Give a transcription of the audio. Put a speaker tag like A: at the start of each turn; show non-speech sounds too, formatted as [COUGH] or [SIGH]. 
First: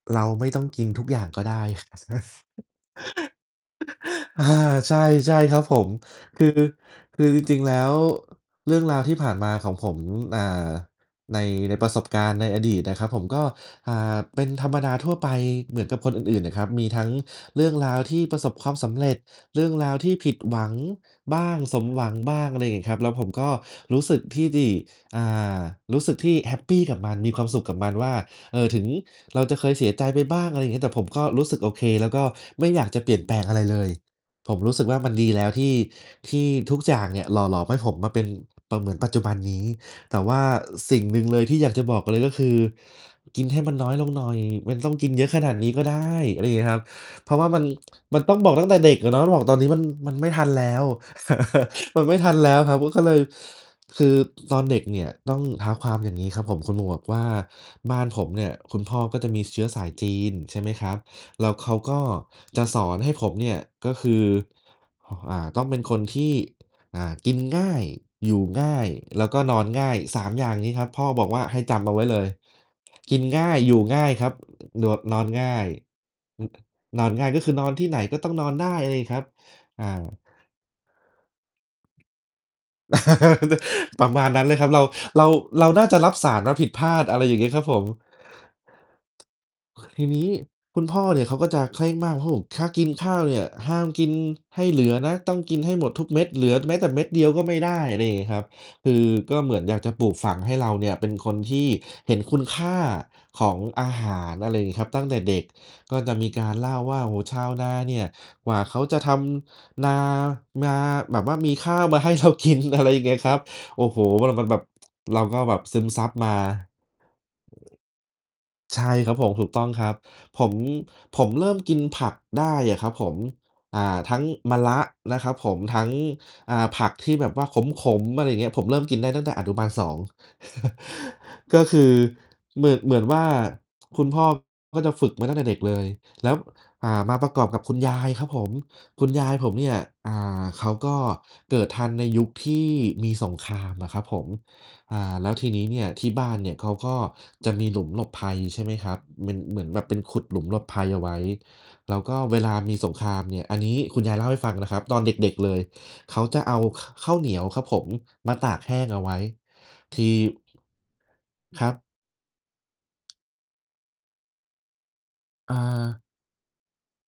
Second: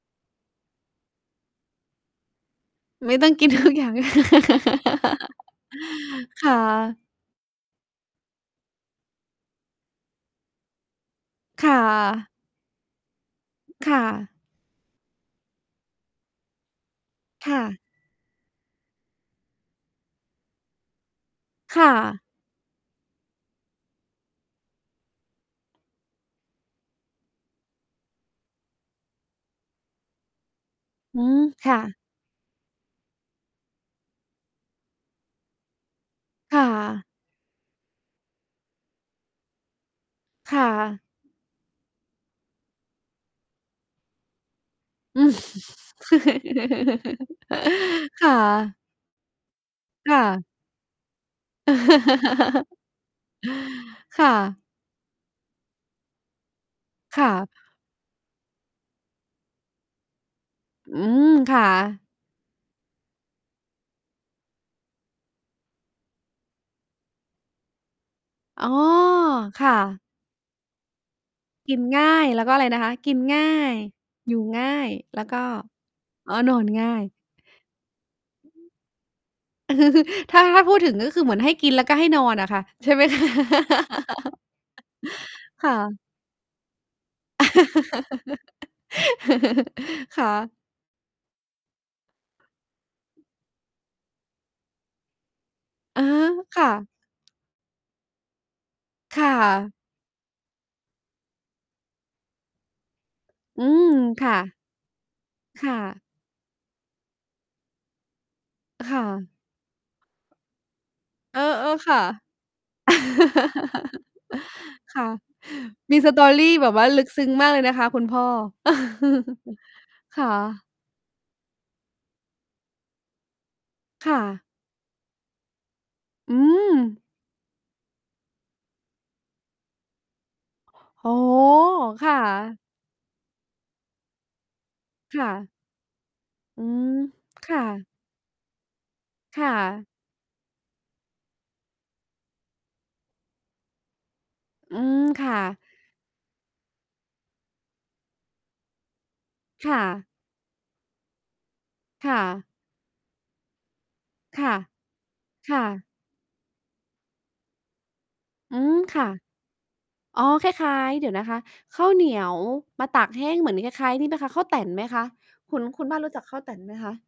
A: เราไม่ต้องกินทุกอย่างก็ได้ นะ
B: ไม่ต้องกิน ทุกอย่างก็ได้
A: [CHUCKLES] เออ ใช่ ๆ ครับผม ค
B: [LAUGHS] ค
A: ือ
B: ่ะ
A: คือจริง ๆ แล้ว เรื่องราวที่ผ่านมาของผม อ่า ใน
B: ค
A: ใ
B: ่
A: นประสบก
B: ะ
A: ารณ์ ในอดีตนะครับผม ก็
B: ค
A: อ่
B: ่
A: า
B: ะ
A: เป็นธรรมดาทั่วไปเหมือนกับคนอื่น ๆ นะครับ มีทั้ง
B: ค่
A: เรื่
B: ะ
A: องราวที่ประสบความสำเร็จ เรื่องราวที่ผิดหวังบ้าง
B: ค
A: สม
B: ่
A: หวัง
B: ะ
A: บ้าง อะไรงี้ครับ แล้วผมก็รู้สึกที่ดี อ่า รู้สึกที่แฮปปีกับมัน มีความสุขกับมันว่า เอ่อ ถึงเราจะเคยเสียใจไปบ้าง อะไรอย่างเงี้ย แต่ผม
B: อ
A: ก
B: ื
A: ็
B: ม
A: รู้สึกโ
B: ค
A: อ
B: ่
A: เค
B: ะ
A: แล้วก็ไม่อยากจะเปลี่ยนแปลงอะไรเลย ผมรู้สึกว่ามันดีแล้ว ที่ ที่
B: ค่
A: ทุกอย่
B: ะ
A: างเนี่ย หล่อหลอมให้ผมมาเป็น ป เหมือนปัจจุบันนี้ แต่ว่า
B: ค่
A: อ สิ่งหนึ
B: ะ
A: ่งเลยที่อยากจะบอกเลย ก็คือกินให้มันน้อยลงหน่อย มันต้องกิน
B: อ
A: เ
B: ื
A: ยอะ
B: อ
A: ขนาดนี้ก็ได้ อะไรงี้ครับ เพราะว่า มัน ม
B: [LAUGHS]
A: ัน
B: ค่
A: ต้อ
B: ะ
A: งบอกตั้งแต่เด็กอะเนาะ มาบอกตอนนี้ มัน ม
B: ค
A: ัน
B: ่
A: ไม่ท
B: ะ
A: ันแล้ว [CHUCKLES] มันไม่ทันแล้วครั
B: [LAUGHS]
A: บ มันก็เลย คือ
B: ค่
A: ต ตอ
B: ะ
A: นเด็กเนี่ย ต้องเท้าความอย่างงี้ครับผม คุณหมวกว
B: ค
A: ่า
B: ่ะ
A: บ้านผมเนี่ย คุณพ่อก็จะมีเชื้อสายจีน ใช่ไหมคร
B: อ
A: ั
B: ื
A: บ
B: ม
A: แล้
B: ค
A: ว
B: ่ะ
A: เขาก็จะสอนให้ผมเนี่ย ก็คือ อ่อ อ่า ต้องเป็นคนที่ อ่า กินง่าย อยู่
B: อ
A: ง
B: ๋อ
A: ่าย แล้วก็นอ
B: ค
A: น
B: ่
A: ง่า
B: ะ
A: ย 3 อย่างนี้ครับ พ่อบอกว่าให้
B: ก
A: จ
B: ิน
A: ำเอาไ
B: ง
A: ว้
B: ่า
A: เล
B: ย
A: ย
B: แล้วก็อะไรนะคะ? ก
A: ก
B: ิน
A: ิน
B: ง
A: ง
B: ่า
A: ่าย อย
B: ย
A: ู่ง่ายครั
B: อ
A: บ
B: ยู่ง่า
A: โหน
B: ย
A: ด น
B: แล
A: อ
B: ้
A: น
B: วก็
A: ง่าย
B: อ๋อ นอนง่า
A: นอน
B: ย
A: ง่าย ก็คือนอนที่ไหน ก็ต้องนอนได้เลยครับ
B: อืม
A: อา
B: [CHUCKLES] ถ้า ถ้าพูดถึง ก็คือเหมือนให้กิน แล้วก็ให้นอนอะค่ะ ใช่ไหม คะ
A: [LAUGHS] ประมาณน
B: [LAUGHS]
A: ั้นเลยครับ เรา เรา เร
B: ค
A: า
B: ่
A: น่า
B: ะ
A: จะรับสารมาผิดพลาด อะไรอย่างงี้ครับผม ที
B: [LAUGHS]
A: น
B: ค
A: ี
B: ่
A: ้
B: ะ
A: คุณพ่อเนี่ย เขาก็จะเคร่งมากครับผม ถ้ากินข้าวเนี่ย ห้ามกินให้เหลือนะ ต้องกินให้หมด
B: อ
A: ท
B: า
A: ุกเม็ด เหลือ
B: ค่
A: แม้
B: ะ
A: แต่เม็ดเดียวก็ไม่ได้ อะไรอย่างงี้ครับ คือ
B: ค่
A: ก็เหมือนอ
B: ะ
A: ยากจะปลูกฝังให้เราเนี่ย เป็นคนที่เห็นคุณค่าของ
B: อื
A: อ
B: ม
A: าหา
B: ค่
A: ร อะไ
B: ะ
A: รงี้ครับ ตั้งแต่เด็ก
B: ค่
A: ก็
B: ะ
A: จะมีการเล่าว่า "โอ้โฮ ชาวนาเนี่ย กว่าเขา
B: อ
A: จ
B: ค
A: ะ
B: ่
A: ท
B: ะ
A: ำ นามาแบบว่า
B: เออ
A: มีข้าว
B: ๆ ค
A: ม
B: ่ะ
A: า ให้เรากิน" อะไรเงี้ยคร
B: [LAUGHS]
A: ับ โอ้โฮ มัน มัน มันแบบ
B: ค่ะ
A: เราก็แบบซึม
B: มี
A: ซับมา
B: story แบบว่า
A: เ
B: ลึกซึ้งมากเลยนะคะคุณพ่อ
A: ออ ใช่ครับผม ถูกต
B: [CHUCKLES]
A: ้องครับ
B: ค่
A: ผม
B: ะ
A: ผมเริ่มกินผักได้อะครับผม อ่า
B: ค
A: ท
B: ่
A: ั้ง
B: ะ
A: มะระนะครับผม ทั้ง
B: อื
A: อ่า ผัก
B: ม
A: ที่แบบว่าขม ๆ อะไรอย่างเงี้ย ผมเริ่มกินได้ตั้งแต่อนุบาล 2 [CHUCKLES]
B: โอ้โฮ
A: ก็คือ
B: ค่ะ
A: เหมื่อ เหมือนว่า คุณพ่อก็จะฝึก
B: ค
A: มา
B: ่
A: ตั้งแต
B: ะ
A: ่เด็กเลย แล้ว
B: อื
A: อ
B: ม
A: ่า มาประกอบ
B: ค
A: ก
B: ่
A: ับคุณ
B: ะ
A: ยายครับผม คุณยาย
B: ค
A: ผ
B: ่
A: มเนี่ย
B: ะ
A: อ่า เขาก็เกิดทันในยุคที่มีสงครามอะครับผม
B: อื
A: อ่
B: ม
A: า
B: ค
A: แล้
B: ่
A: วที
B: ะ
A: นี้เนี่ย ที่บ้านเนี่ยเขาก็จะมีหลุมหลบภัย ใช่ไหมครับ มันเหมือ
B: ค
A: น
B: ่
A: แบบเป็น
B: ะ
A: ขุดหลุมหลบภัยเอาไว้ แล้ว
B: ค
A: ก
B: ่
A: ็เว
B: ะ
A: ลามีสงครามเนี่ย อันนี้คุณยายเล่าให้
B: ค
A: ฟ
B: ่
A: ั
B: ะ
A: งนะครับ ตอนเด็ก ๆ เล
B: ค่
A: ย
B: ะ
A: เขาจะเอา ข ข้าวเหนียวครับผม มาต
B: อ
A: า
B: ื
A: กแห
B: ม
A: ้งเอ
B: ค
A: า
B: ่
A: ไ
B: ะ
A: ว้ ที
B: อ๋อ คล้าย ๆ เดี๋ยวนะคะ
A: ครั
B: ข
A: บ
B: ้าวเหนียวมาตากแห้ง เหมือนคล้าย ๆ นี่ไหมคะ ข้าวแต๋นไหมคะ? ค
A: อ
B: ุณ คุณบ้าน
A: า
B: รู้จักข้าวแต๋นไหมคะ?